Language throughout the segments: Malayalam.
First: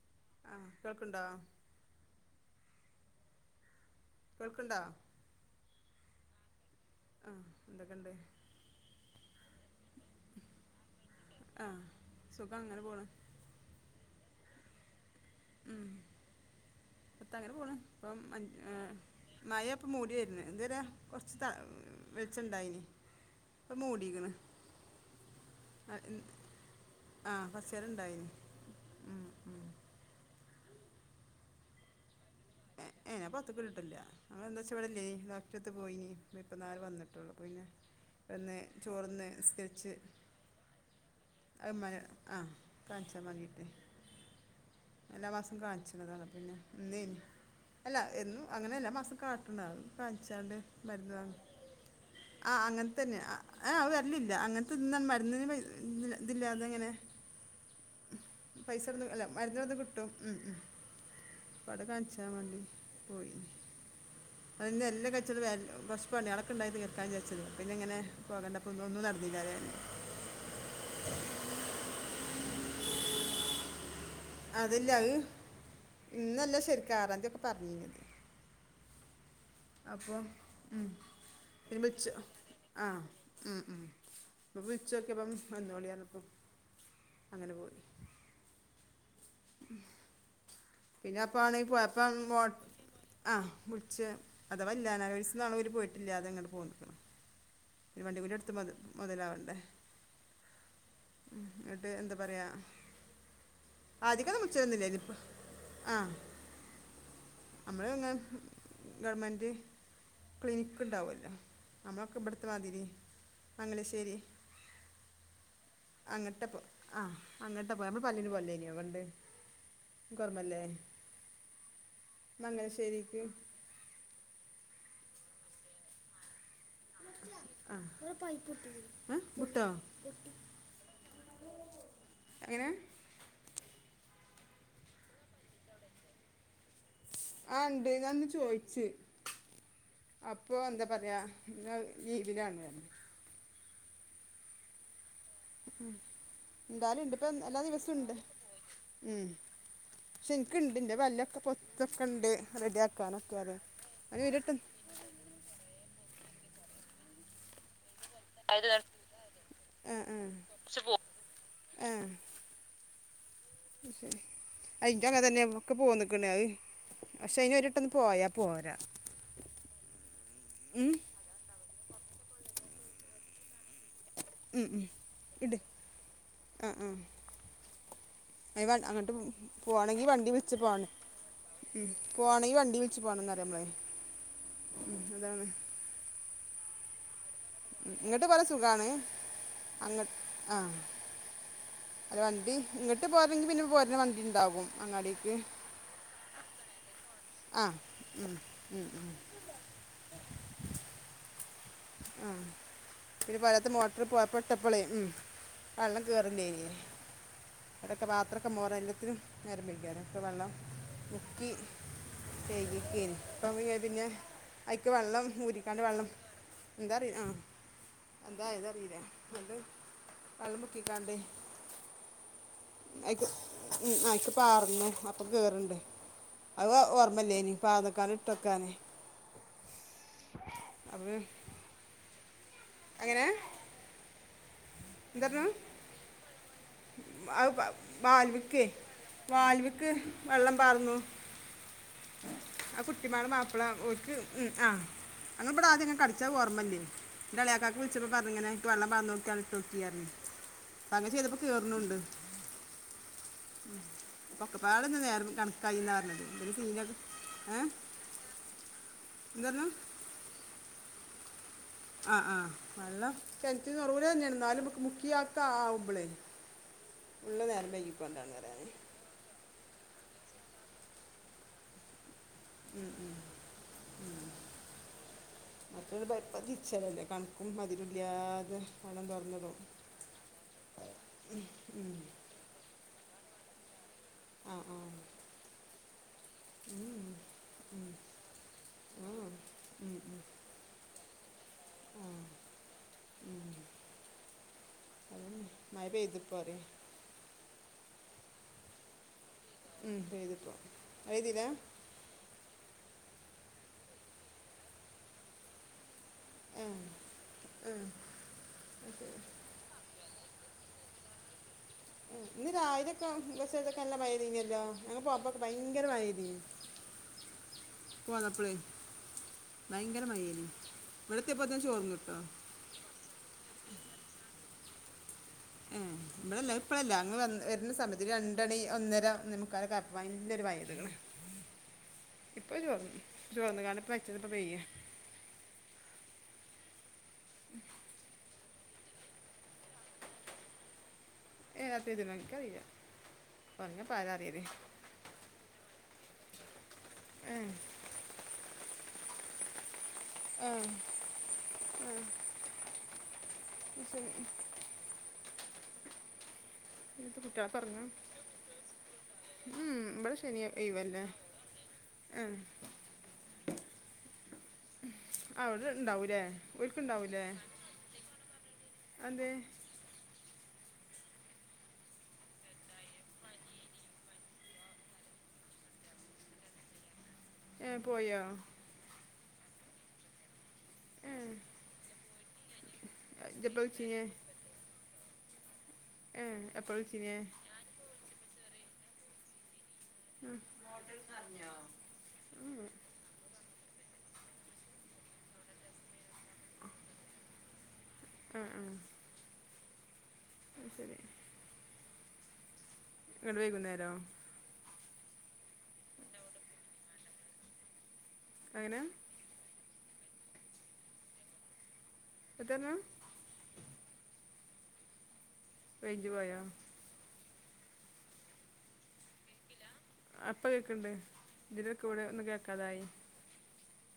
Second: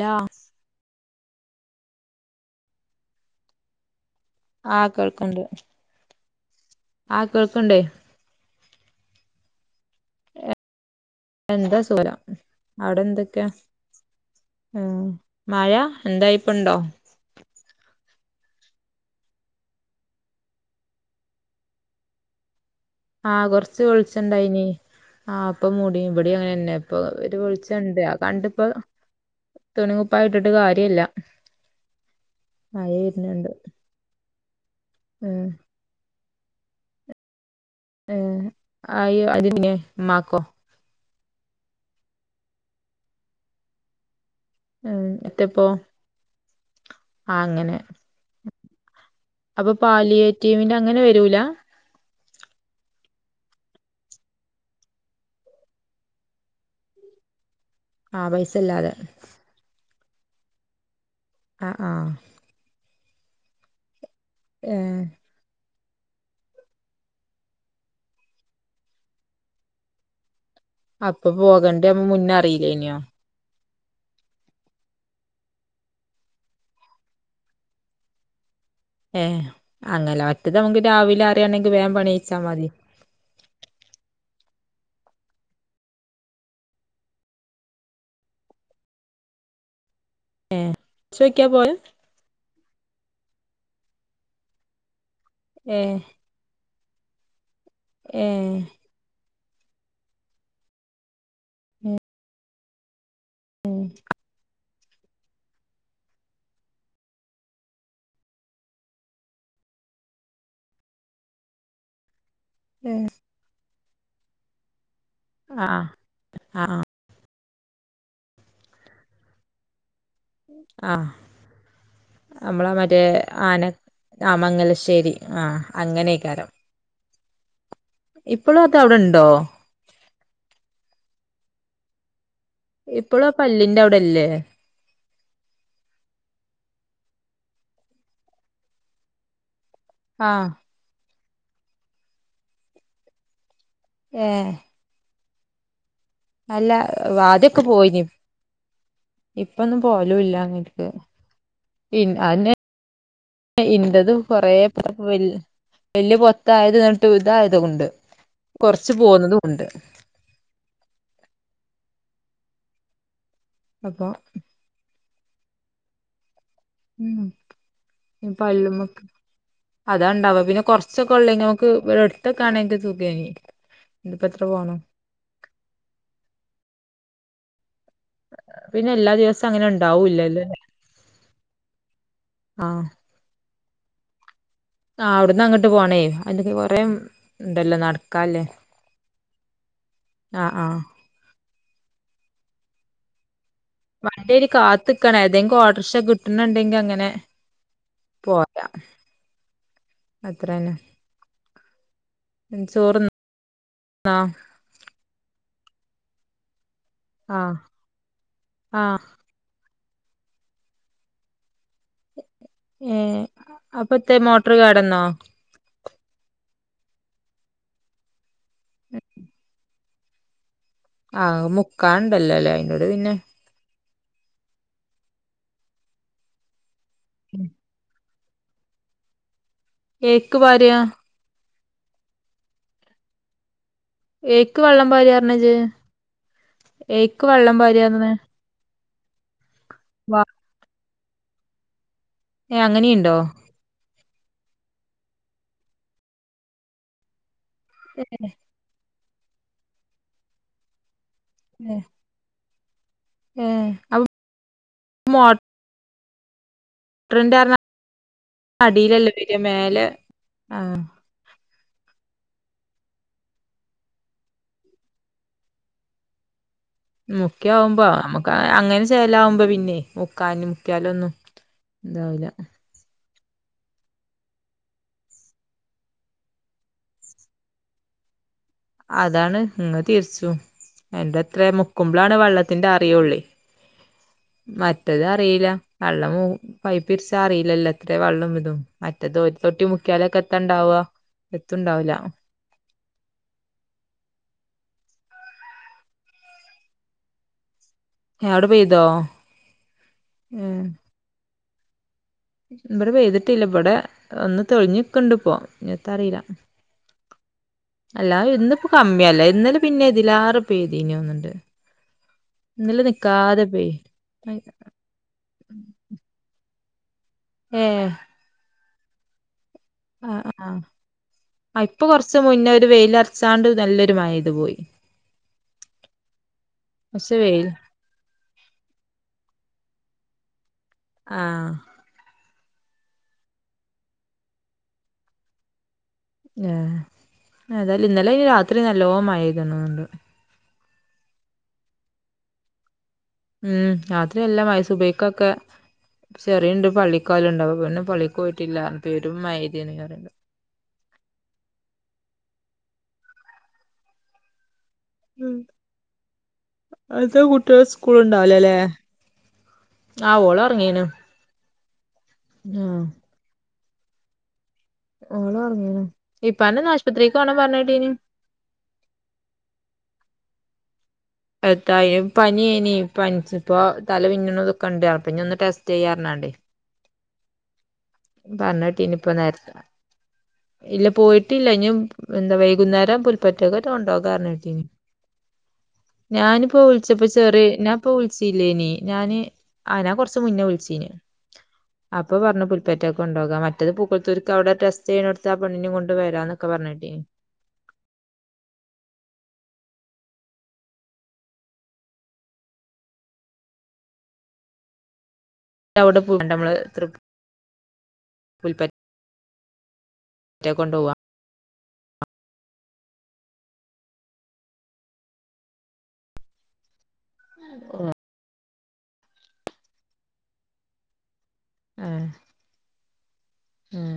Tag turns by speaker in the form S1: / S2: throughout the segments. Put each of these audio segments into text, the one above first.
S1: ലാ
S2: ആ കേൾക്ക്ണ്ടോ? കേൾക്ക്ണ്ടോ
S1: ആഹ കേൾക്ക്ണ്ട്.
S2: ആ എന്തൊക്കെണ്ട്?
S1: എന്താ
S2: ആഹ്
S1: സൊരം
S2: സുഖം അങ്ങനെ
S1: അവിടെ
S2: പോണ്
S1: ന്തൊക്കെ? ഏ മഴ എന്തായി ഇപ്പണ്ടോ?
S2: എത്താ അങ്ങനെ പോണ് അപ്പം മഴേപ്പം മൂടിവര്ന് ഇതരേ കൊർച്ച് ത വെൾചണ്ടായിനി.
S1: ആഹ് കൊറച്ച് വെൾച്ചണ്ടായിനി ആഹ് പ്പൊ മുടീം ബടീം അങ്ങനെന്നെ. പ്പൊ ഒരു
S2: ആഹ് കൊർച്ചേരം
S1: വെളിച്ചെണ്ട് അത്
S2: ഇണ്ടായിനി
S1: കണ്ടിപ്പ
S2: ഉം ഉം
S1: തുണിം കുപ്പായിട്ടിട്ട് കാര്യല്ല. മഴ
S2: എഏ ന
S1: വരുന്നുണ്ട്
S2: പൊറ്ത്ത്ക്ക്ട്ട്ട്ടില്ല. അതെന്തവച്ചാ ഇവിടല്ലേനി.
S1: ഉം
S2: ഡോക്ടറട്ത് ട്ട് പോയിനി. പ്പന്നാരെ വന്നിട്ടുള്ളൂ അപ്പപ്പിന്നെ
S1: ഉം
S2: വന്ന്
S1: ആയി
S2: ചോർന്ന്
S1: അതിനെ
S2: നിസ്കരിച്ച്.
S1: ഉമ്മാക്കോ
S2: അ മഴ് ആഹ് കാൺച്ചാ മതിട്ടേ
S1: ഉം
S2: എല്ലാ മാസം
S1: എത്തപ്പോ
S2: കാണിച്ച്ണതാണ്. അപ്പ പിന്നെ ഇന്ന്
S1: ആഹ് അങ്ങനെ
S2: അല്ല എന്നും അങ്ങനെ എല്ലാ മാസം കാ
S1: അപ്പൊ പാലിയേറ്റീവിന്റെ അങ്ങനെ വരൂലാ?
S2: ആ അങ്ങനെത്തന്നെയ ആ. ആഹ് അത് വര്ലില്ല. അങ്ങൻത്ത ഇന്ന മരുന്നന് [unintelligible] ഇതില്ലാതങ്ങനെ
S1: ആഹ്
S2: പൈസ
S1: ഇല്ലാതെ
S2: ഇവട്ന്ന് അല്ല മരുന്ന് ഇവട്ന്ന് ക്‌ട്ടും. ഉം. ഉം.
S1: ആഹ്
S2: അപ്പടെ
S1: ആഹ്
S2: കാണിച്ച [unintelligible] പോയി. അ
S1: ഏഹ്
S2: [unintelligible] ച്ചൊരു വേല് കൊറഷ്പണികളൊക്കെ ഇണ്ടായത് തീർക്കാൻ വിചാരിച്ചിരുന്നെയാ പിന്നിങ്ങനെ പോകണ്ട അപ്പോന്നു ഒന്നും നടന്നിലാല്ലേ
S1: അപ്പൊ പോകണ്ടേ മുന്നേ അറിയില്ല്യേനോ
S2: അത്‌ല്യ അഹ്ഇന്നല്ല ശെരിക്ക് ആറാന്തിയൊക്കെ പറഞ്ഞീനത്
S1: ഏ
S2: അപ്പൊ
S1: അങ്ങനെ മറ്റത് നമുക്ക്
S2: ഉം
S1: രാവിലെ അറിയാണെങ്കി വേം
S2: പിമെബെച്ചൊ
S1: പണിയിച്ചാ മതി
S2: ആഹ് ഉം ഉം വിൾച്ചോക്കിയപ്പം വന്നോളിയർഞ്ഞപ്പം അങ്ങനെ പോയ് [inaudible] പിന്നെ അപ്പ
S1: ഉച്ചോക്കിയാ
S2: ആണെ
S1: പോയെ
S2: പോയപ്പം മോ ആഹ് വിൾച്ച് അഥവാ ഇല്ല്യാന്നാ ഗായ്സ് ഇന്നാള് ഓല്
S1: ഏ
S2: പോയിട്ടില്ല്യാ അതെങ്ങോട്ട് പോന്ന്ക്ക്‌ന് ഒല്
S1: ഏ
S2: വണ്ടിക്കൂലി എടുത്ത് മൊത് മൊതലാവെണ്ടേ ഇട്ട്ഹ് എന്താ പറയാ അദിക്കെന്നു വിൽചേല്ല്യാര്ന്നില്ല ഇത്പ്പ ആഹ് നമ്മള് ഇങ്ങനെ ഗവൺമെന്റ് ക്ലിനിക്ക്ണ്ടാവൊല്ലോ നമ്മളൊക്കെ ഇബട്ത്തെമാതിരി മംഗലശ്ശേരി
S1: ആ
S2: അങ്ങൻട്ടൊപ്പോ
S1: ആ
S2: ആഹ് അങ്ങൻട്ടൊപ്പോ ആ നമ്മള് പല്ലിന് പല്യേനോ പണ്ട് ഓർമ്മല്ലേ
S1: ആഹ് അമ്മെളെ മറ്റേ
S2: മംഗലശ്ശേരിക്ക്
S1: ആനെ ആഹ മംഗലശ്ശേരി ആ അങ്ങനേക്കാരം
S2: ആ
S1: ഇപ്പളും അത്
S2: ഉം
S1: അവിടെണ്ടോ
S2: ബ്ട്ടോ [inaudible] എങ്ങനേ
S1: ഇപ്പളും ആ പല്ലിന്റെ ഔടല്‌യേ?
S2: ആ ഇണ്ട് ഞാന്ന് ചോയിച്ച്
S1: ആ
S2: അപ്പൊ എന്താ പറ്യാ! എന്നാഹ് ഇതിനാണർഞ്ഞ്
S1: ഏഹ്
S2: ഉം ന്താലും ഇണ്ട് ഇപ്പൊ എല്ലാ
S1: ആദ്യൊക്കെ പോയിനി
S2: ദിവസുണ്ട് ഉം
S1: ഇപ്പൊന്നും
S2: ക്ഷെ
S1: പോലുല്ല
S2: ഇൻക്ക്ണ്ട്
S1: അങ്ങട്ട്ക്ക്
S2: ഇന്റെ പല്ലൊക്കെ
S1: ഇൻ
S2: പൊത്തൊക്കെണ്ട്
S1: അതെന്നെ
S2: റെഡിആ ക്കനൊക്കെ ആരെ [unintelligible]
S1: അപ്പൊ വെൽ വെല്ല്യ പൊത്തായത്കണ്ട് ഇതായത് കൊണ്ട്
S2: ആയത് ഹ് ഹ് കൊർച്ച് പോകും ഹ്
S1: അപ്പൊ
S2: അഹ്ശെരി അഇന്റൊക്കെ അങ്ങനെന്നെ അയ്മത്ക്കെ പോന്ന്ക്ണ് അഹ്
S1: ഉം പല്ല്മെക്ക് അതാ ഇണ്ടാവാ പിന്നെ
S2: ഉം
S1: കൊർച്ചൊക്കേ ഒള്ളേങ്കി ക്ക് ഇവരട്ത്തൊക്കെയാണെങ്കി സുഖേയ്നി
S2: ഉംഉം ഇട് ആഹ് ആഹ് ഐവാൻ
S1: പിന്നെ
S2: അങ്ങട്ട്
S1: എല്ലാ ദിവസവും അങ്ങനെ
S2: പോണെങ്കീ വണ്ടി
S1: ഉണ്ടാവൂല്ലല്ലോ
S2: വിൾച്ച് പോണെ മ് പോണെങ്കി വണ്ടി
S1: ആഹ്
S2: വിൾച്ച് പോണന്ന് പറയമ്മള്
S1: ആ അവ്ട്ന്ന അങ്ങട്ട് പോണേ അതിൻ്റെതി കൊറേ ഇണ്ടല്ലോ
S2: ഇങ്ങോട്ട്
S1: നടക്കാല്ലേ
S2: പോരാൻ സുഖമാണ് അങ്ങോട്ട്
S1: ആഹ്ആഹ്
S2: ഹലോ വണ്ടി ഇങ്ങട്ട് പോരണേങ്കി പിന്നെ പോര്
S1: വണ്ടി അയ്ന് കാത്ത്ക്കാണ് ഏതെങ്കി ഓട്ടർഷ കിട്ട്ണണ്ടെങ്കി അങ്ങനെ
S2: ആഹ് ഉം ഉം ഉം
S1: അത്രയന്നേ
S2: ആ പിന്നെ പൊരേത്തെ മോട്രർ
S1: തിന്നോ
S2: പോയപ്പോ അപ്പളേ ഉം വള്ളം കേറ്ല്ലേയ്നി
S1: ആഹ്
S2: അവിടൊക്കെ പാത്രൊക്കെ മോറാ
S1: ആഹ്
S2: എല്ലത്തിനും നേരം വ‌യ്‌കിയാരെ ഇപ്പം വള്ളം മുക്കി കെയ്കിക്കേനി
S1: ഏഹ്
S2: ഇപ്പംപിയേപിന്നെ
S1: അപ്പത്തെ മോട്ടർ
S2: ഐക്ക്
S1: കേടന്നോ
S2: വള്ളം ഊരിക്കാണ്ട് വള്ളം എന്താറിയ് ആ എന്താ ആയതറിയിലാ അത് കള്ള്മുക്കിക്കാണ്ട്
S1: ആഹ് മുക്കാനുണ്ടല്ലോല്ലേ അയിനോട് പിന്നെ
S2: അയ്ക്ക് ഉം അയിക്ക്പ്പാർന്ന് അപ്പൊ കേറ്ണ്ട് അത് ഓർമ്മല്ലേനി പാതെക്കാന് ഇട്ടൊക്കാന്
S1: ഏക്ക് പാര്യാ
S2: അങ്ങനേ
S1: എയ്ക്ക് വള്ളം പാര്യണ്ജ്ജ് എയ്ക്ക് വള്ളം പാര്യാന്ന്
S2: ഇവെക്കേ വാൽവിൾക്ക് വെള്ളം പാർന്നു
S1: ഏഹ്
S2: ആ
S1: അങ്ങനെയുണ്ടോ
S2: കുട്ടിമ്മാൾ മാപ് അല്ല. ഓക്ക് ഉം ആഹ് അങ്ങനെവെടെ ആദ്യമെങ്ങനെ കടിച്ചാ ഓർമില്ലേ? എന്റെ എളേയാക്കാക്ക് വിളിച്ചപ്പോ പറഞ്ഞിങ്ങനെ, എനക്ക് വെള്ളം വാർന്നൊഴിക്കാൻ ഒര് തൊട്ടിയായിർന്നു. ഇപ്പ അങ്ങനെ ചെയ്തപ്പോൾ
S1: ഏഹ്
S2: കേറുന്നുണ്ട്.
S1: ഏഹ്
S2: ഉം
S1: അപ്പൊ
S2: പക്കപ്പാടുന്ന നേരം കണക്കായിന്ന വെരുന്നത്. എന്തൊര് സീനത്.
S1: ട്രെൻഡായിരുന്നാ അടിലല്ലേ വരുക,
S2: എന്താ പറഞ്ഞു
S1: മേലേ ആഹ്.
S2: ആഹ് ആഹ നല്ല കെൺറ്റീന്ന് ഉറവെടെന്നെയാണ്. എന്നാലും നമ്മുക്ക് മുക്കിയേക്കായാവുമ്പളേ,
S1: മുക്ക്യയാമ്പോ നമ്മെക്ക്
S2: പറയാൻ
S1: അങ്ങനെ ചെ ലാവുമ്പോ പിന്നെ മുക്കാനും മുക്കിയാലൊന്നും എന്താവില്ല.
S2: ഉം ഉം ഉം. അപ്പ [unintelligible] [unintelligible] കണക്കും മദുരുല്ലാതെ.
S1: അതാണ്. ഇങ്ങ് തിർച്ചു. എന്റെ
S2: ഉം,
S1: അത്ര
S2: ഉം.
S1: മുക്കുമ്പോളാണ് വെള്ളത്തിന്റെ അറിയൊള്ളെ.
S2: ആ ആ
S1: മറ്റത് അറീല അള്ള പോവും
S2: ഉം,
S1: പൈപ്പിരിച്ച അറിയില്ലല്ലോ
S2: ഉം.
S1: എത്രയും വെള്ളം ഇതും. മറ്റേത് ഒരു തൊട്ടി മുക്കിയാലക്കെയെത്തൊണ്ടാവാ. എത്തുണ്ടാവുല
S2: ഉം അതന്നെ മഴ പെയ്തിപ്പോറ്യ
S1: ഏഹ് അവ്ടെ പെയ്തോ
S2: ഉം പെയ്തിപ്പോ [unintelligible]
S1: ഇവെടെ പെയ്യ്തിട്ടില്ല ഇവെടെ ഒന്ന് തെളിഞ്ഞിക്ക്ണ്ട്പ്പോ ഇഞത്താറീല
S2: ആ ആ
S1: അല്ല ഇന്നിപ്പോ
S2: ഓക്കേ.
S1: കമ്മിയല്ലേ. ഇന്നലും, പിന്നെ ഇതില് ആറ് പെയ്തീനാവുന്നൊണ്ട്.
S2: ഇന്ന് രാവിലെക്കെ
S1: പെയ്യ്
S2: ബസ്സേലെക്കെ നല്ലെമഴേ പെയ്തീന്നല്ലോ. ഞങ്ങളെ [unintelligible] ക്കെ ഭയങ്കര മഴ പെയ്തേനി,
S1: ഏ
S2: പോന്നപ്പഴേ.
S1: ആഹ് ആഹ.
S2: ഇവിടെ എത്തിയപ്പോൾ തന്നെ
S1: ആഹ് ഇപ്പൊ
S2: ചോർന്നു കേട്ടോ
S1: കൊറച്ച് മുന്നേ ഒരു വെയിലരച്ചാണ്ട് നല്ലൊരു മഴപെയ്ത്‌പോയി.
S2: ഉം [unintelligible] ഇപ്പളല്ല. അങ്ങ്
S1: പക്ഷെ
S2: വന്നൻ
S1: വെയിൽ
S2: വരുന്ന സമയത്ത്. ഇത് രണ്ടണി ഒന്നര ഒന്നേമുക്കാലക്കായാപ്പോ നല്ലൊരു വയറ്കള്
S1: ആഹ്
S2: ഇപ്പൊ ചോർന്ന് ചോർന്ന്കാണ്ട് പ്പഅയ്ച്ചത് പ്പ പെയ്യ
S1: ഏഹ് ഏതാലും ഇന്നലെ രാത്രി നല്ലോ മഴയ്ത്ണോണ്ട്
S2: ഏഹ് രാത്രിയ്ത്ണോ ഇൻകറീല
S1: ഉം രാത്രി നല്ലമയ് സൂബൈക്കൊക്കെ ചെറിണ്ട്
S2: ഏ
S1: പള്ളിക്കോവല്ണ്ടാവു പിന്നെ പള്ളി പോയിട്ടില്ലാ പെരും മഴയ്തിനി ഇന്നലെല്ലോ
S2: ആഹ് ആഹ് ന്ന ശെരി
S1: ഉം. അട്ത്ത
S2: ഇന്നത്തെ കുട്ടികളെ
S1: കുട്ട്യേ
S2: പറഞ്ഞു
S1: സ്കൂൾ ണ്ടാവുലലേ
S2: ഉം ഇവെടെ ശനി ലീവല്ലേ. ഉം
S1: ആ ഓളൊറങ്ങീണ്
S2: അവ്ടെണ്ടാവുലേ
S1: ഇപ്പാനൊന്ന് ആശുപത്രിക്ക്
S2: ഓൽക്ണ്ടാവുലേ
S1: പോണം പറഞ്ഞേട്ടീനി
S2: അഅന്തേ
S1: എത്തായ്ന് പനിയേനി പൻച്ചപ്പോ തലമിന്ന്ണതൊക്കെണ്ട് അപ്പഞ്ഞിയൊന്ന് ടെസ്റ്റ് ചെയ്യാർഞ്ഞാണ്ടെ
S2: ഏഹ് പൊയോ
S1: പറഞ്ഞെട്ടിനി പ്പ നേര്ത്തെ ഇല്ല
S2: ഏ
S1: പോയിട്ടില്ല. ഇനി എന്താ വൈകുന്നേരം
S2: എപ്പോൾ
S1: പുൽപ്പെറ്റാക്കൊറ്റ
S2: വിളിച്ചിനെ
S1: കൊണ്ടോക്കാർഞ്ഞിട്ടിന്
S2: ഏ
S1: ഞാനിപ്പോ
S2: എപ്പോൾ
S1: വിളിച്ചപ്പോ
S2: വിളിച്ചിനെ
S1: ചെറ് ഞാൻ ഇപ്പൊ വിളിച്ചില്ലേനി ഞാന ആന കൊറ
S2: അഹ്‌ ഇങ്ങോട്ടേക്കർഞ്ഞോ ഉം ഉ
S1: കൊണ്ടോക മറ്റെത് പൂക്കൊൾത്തൂര്ക്ക് അവ്ടെ ടെസ്റ്റയ്ണോട്ത്ത് ആ പെണ്ണിനിം കൊണ്ട് വരാന്നൊക്കെ പറഞ്ഞേട്ടിനി
S2: അഹ് ആഹ് അഹ് സെരി ങ്ങട്ട് വൈകുന്നേരോ
S1: അവ്ടെ പോവണ്ടമ്മള് തൃ
S2: അങ്ങനെ
S1: റ്റെ കൊണ്ടൊവാ
S2: എത്തർഞ്ഞെ റൈഞ്ച് പൊയോ
S1: ഓ
S2: അഹ് ഇപ്പ കേക്ക്ണ്ട് ഇതിലട്ക്ക് വടെ ഒന്നും കേക്കാതായി.
S1: ഉം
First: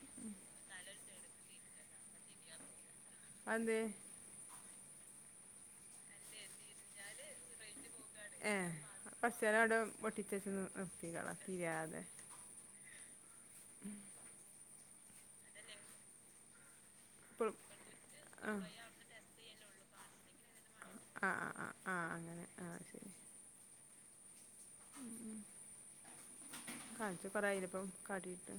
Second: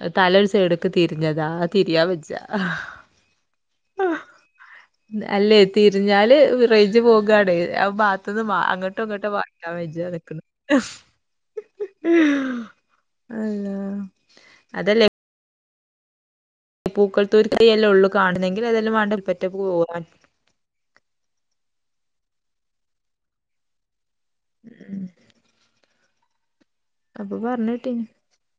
S1: അത് തല ഒരു സൈഡ്ക്ക് തിര്ഞ്ഞതാ അത് തിരിയാ വെജ്ജാ
S2: അഹ് ന്തെ
S1: അല്ലേ തിര്ഞ്ഞാല് റെയ്ഞ്ച് പോകാണെ ആ ഭാത്ത്ന്ന്
S2: ഏ
S1: അങ്ങട്ടോ ഇങ്ങട്ടോ അൻങ്ങാൻ വജ്ജാതെക്ക്ണ്
S2: തികള തിര്യാതെ
S1: അല്ലാ അതെല്ലേ
S2: അപ്പോൾ
S1: പൂക്കൾത്തൂര്ത്തെ [unintelligible] ഉള്ളു
S2: ആ
S1: കാണുന്നെങ്കിൽ ഏതാലും വേണ്ടാ ൽപ്പറ്റ പോവാ
S2: ആഹ് ആഹ് ആഹ് ആഹ് അങ്ങനെ ആഹ് ശരി
S1: ഉം.
S2: [unintelligible]
S1: അപ്പൊ
S2: ഇപ്പം
S1: പറഞ്ഞേട്ടീനി
S2: കാട്ടീട്ട്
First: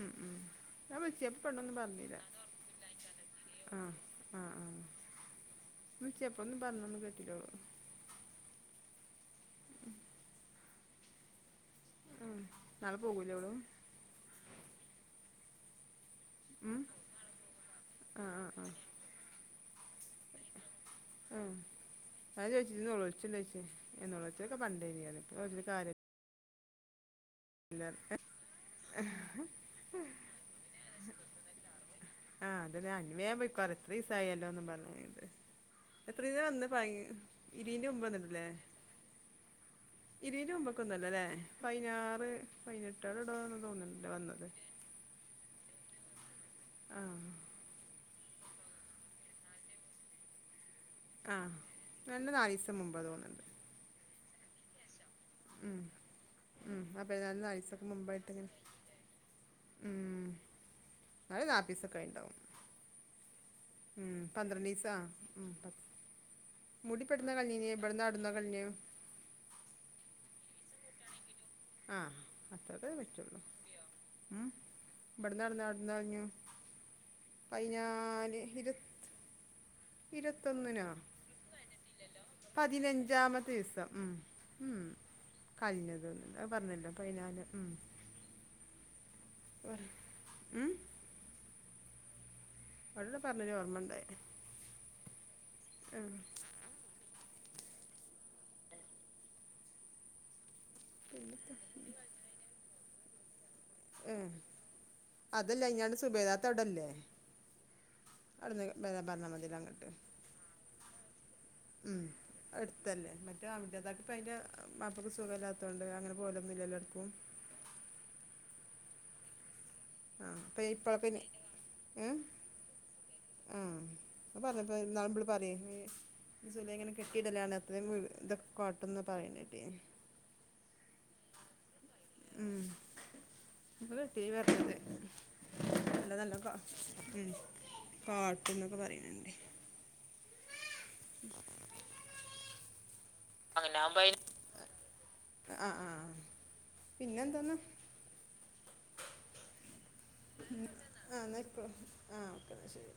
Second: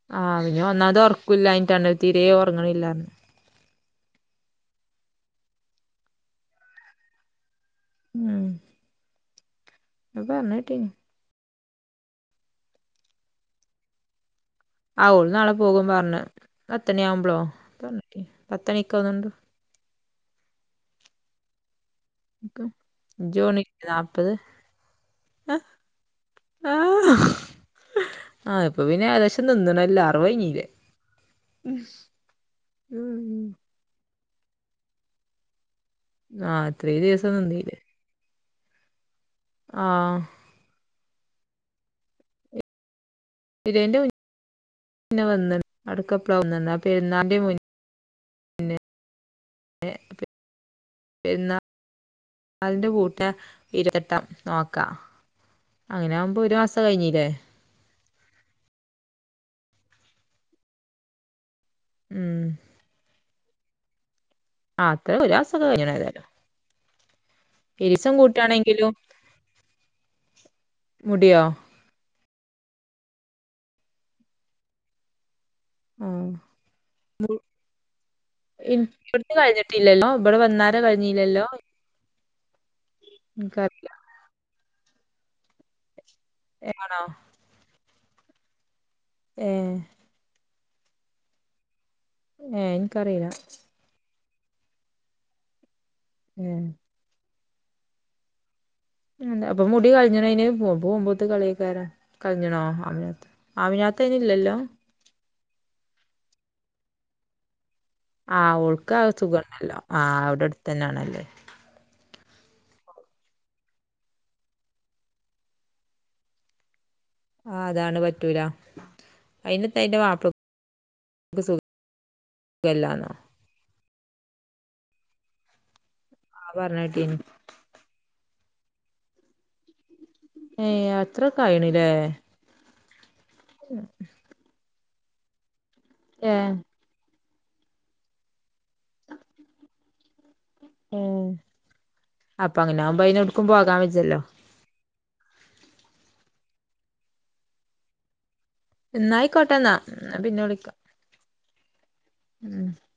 S2: ഉം
S1: ആ
S2: ഉം
S1: പിന്നെ ഒന്നാമത്
S2: ഞാൻ വിൾച്ചെ പ്പ ണ്ടൊന്നും
S1: ഉറക്കില്ലാഞ്ഞിട്ടാണ്
S2: പർഞ്ഞില്ല.
S1: തീരെ ഉറങ്ങണില്ലാന്ന്
S2: ആഹ് ആഹ് ആഹ് വുൾച്ചപ്പം ഒന്നും പർഞ്ഞന്ന് കേട്ടീല ഓള്
S1: ഉം അത് പർഞ്ഞേട്ടീനി
S2: ഉം നാളെ പോകൂലെ ഓള്
S1: ആഹ് ഓള് നാളെ പോകും പർഞ്ഞ്
S2: ഉം
S1: പത്തണി ആവ്മ്പളോ
S2: ആ ആ ആ
S1: പത്തണിക്കോന്ന്ണ്ട്.
S2: ആഹ് അഹ് ചോച്ചിന്ന്
S1: ഇജ്ജ്
S2: ന്നൊളൊള്ളിച്ണ്ടോയ്ച്
S1: പോണില്ലേ
S2: ണ്ട ചോച്ചേ
S1: നാപ്പത്
S2: നൊളോള്ച്ചൊക്കെ പണ്ടേഞ്ഞ് ഞാന് ഇപ്പ
S1: ആ
S2: ചോയിച്ചിട്ട് കാര്യ
S1: ആഹ് ഇപ്പൊ പിന്നെ ഏകദേശം നിന്ന്ണല്ലോ അർവയ്ഞ്ഞില്ലെ
S2: ആഹ് അതന്നെ അങ്ങനെയാവ്മ്പൊ ഇപ്പ ർഞ്ഞ്‌ ഇത്രീസായല്ലോന്നും പർഞ്ഞിട്ട്
S1: ആഹ് ഇത്രയും
S2: [unintelligible]
S1: ദിവസം നിന്നീല്ലേ
S2: ഇതീന്റെ മുമ്പ് വന്ന്ട്ടില്ലേ
S1: ആഹ്
S2: ഇര്വീൻ്റെ മുമ്പൊക്ക വന്നല്ലോ ല്ലേ പയ്നാറ് പയ്നെ ട്ടോടോടോ തോന്ന്ണ്ട്‌ വന്നത്.
S1: പിന്നെ വന്നിണ് അടുക്കപ്ളൊ വന്ന്ണ് ആ പെരുന്നാന്റെ
S2: ആ
S1: മുന്
S2: ആഹ് രണ്ട് നാല് ദിവസം
S1: പെര്ന്നാൾന്റെ
S2: മുമ്പാ
S1: കൂട്ട
S2: തോന്നുന്നുണ്ട്
S1: ഇരുപത്തെട്ടാം നോക്കാം അങ്ങനെ ആവുമ്പോ ഒരു മാസം കയിഞ്ഞില്ലേ
S2: നാലീസൊക്കെ മുമ്പായിട്ട് ങ്ങനെ ഉം എന്നാലും നാപ്പീസൊക്കെ ആയിണ്ടാവും
S1: ഉം
S2: ഉം
S1: ആഹ്
S2: പന്ത്രണ്ടീസാ
S1: അത്ര ഒരു മാസൊക്കെ
S2: മുടി പ്പ എട്ന്നാ കൾഞ്ഞീ
S1: എരിസം കൂട്ടയാണെങ്കിലും മുടിയോ
S2: ആഹ് അത്രതേ പറ്റുള്ളൂ ഉം ബട്ന്ന് ഒട്ന്നോ എന്നാൾഞ്ഞു
S1: ആഹ്
S2: പയ്നാല് ഇരത്ത്
S1: ബട്ത്തെ കൾഞ്ഞിട്ടില്ലല്ലോ ഇബടെ വന്നാരെ കൾഞ്ഞില്ലല്ലോ
S2: പതിനഞ്ചാമെത്തീസം ഉം കൾഞ്ഞതോന്ന് ആഹ്, പറഞ്ഞില്ല?
S1: ആണോ
S2: പൈന്നാല്. ഉം,
S1: ഏഹ്
S2: ഉം
S1: ഏഹ്
S2: അവിടന്ന്
S1: ഇൻക്കറിയില്ല
S2: പറഞ്ഞൊരു ഓർമ്മണ്ട് ആഹ്
S1: ഏഹ് പിന്നെന്താ. അപ്പം മുടി കളഞ്ഞ്ണോ അയ്ന് പോ പോകുമ്പോത്ത് കളിയേക്കാരം കൾഞ്ണോ ആമിനാത്ത ആമിനാത്ത
S2: ഉം
S1: അയ്നില്ലല്ലോ
S2: അതല്ല അയ്നാണ് സുബൈദാത്ത അവിടല്ലേ
S1: ആഹ്
S2: അവിടുന്ന്
S1: ഓൾക്ക് ആ
S2: വരാൻ പറഞ്ഞാൽ മതിയല്ലോ
S1: സുഖണ്ടല്ലോ
S2: അങ്ങോട്ട്
S1: ആഹ് അവ്ടെ എട്ത്ത് തന്നാണല്ലേ
S2: മ്മ് അഹ്ട്‌ത്തല്ലേ മറ്റേ [unintelligible] പ്പ അയ്ന്റെ വാപ്പക്ക് സുഖല്ലാത്തൊണ്ട് അങ്ങനെ പോലൊന്നും ഇല്ലല്ലോ എട്‌ക്കും
S1: ആഹ് അതാണ് പറ്റൂല അയിനിത്ത അയ്‌ന്റെ വാ
S2: ആഹ് അപ്പ ഇപ്പള പിന്നെ ഏഹ്
S1: സുഖല്ലാന്നോ
S2: ആഹ് അത് പറഞ്ഞപ്പ ഇന്നാള് മ്മള് പറയ
S1: ആ
S2: സുലൈഖാനെ
S1: പറഞ്ഞേട്ടീനി
S2: കെട്ടിയിടല്ലാണ് [unintelligible] തൊക്കെ കാട്ടും ന്നാ പറിണേട്ടീനി
S1: ഏ. അത്ര കായ്ണ്ല്ലേ.
S2: ഉം ഇവടൊ ടീവി വർക്ക്‌ യിട്ട്. അത് നല്ല കാ
S1: ഏഹ്
S2: ഉം കാട്ടുന്നൊക്കെ പറയിണ് ണ്ടെ.
S1: ഉം അപ്പ അങ്ങനവുമ്പം അയിനൊ
S2: അങ്ങനാകുമ്പയി അ അ ആ.. പിന്നെന്താന്ന്
S1: ഇന്നായി ക്കോ ട്ടെന്നാ
S2: [unintelligible] ആ ഓക്കെ എന്നാ
S1: ഉം
S2: ശരി.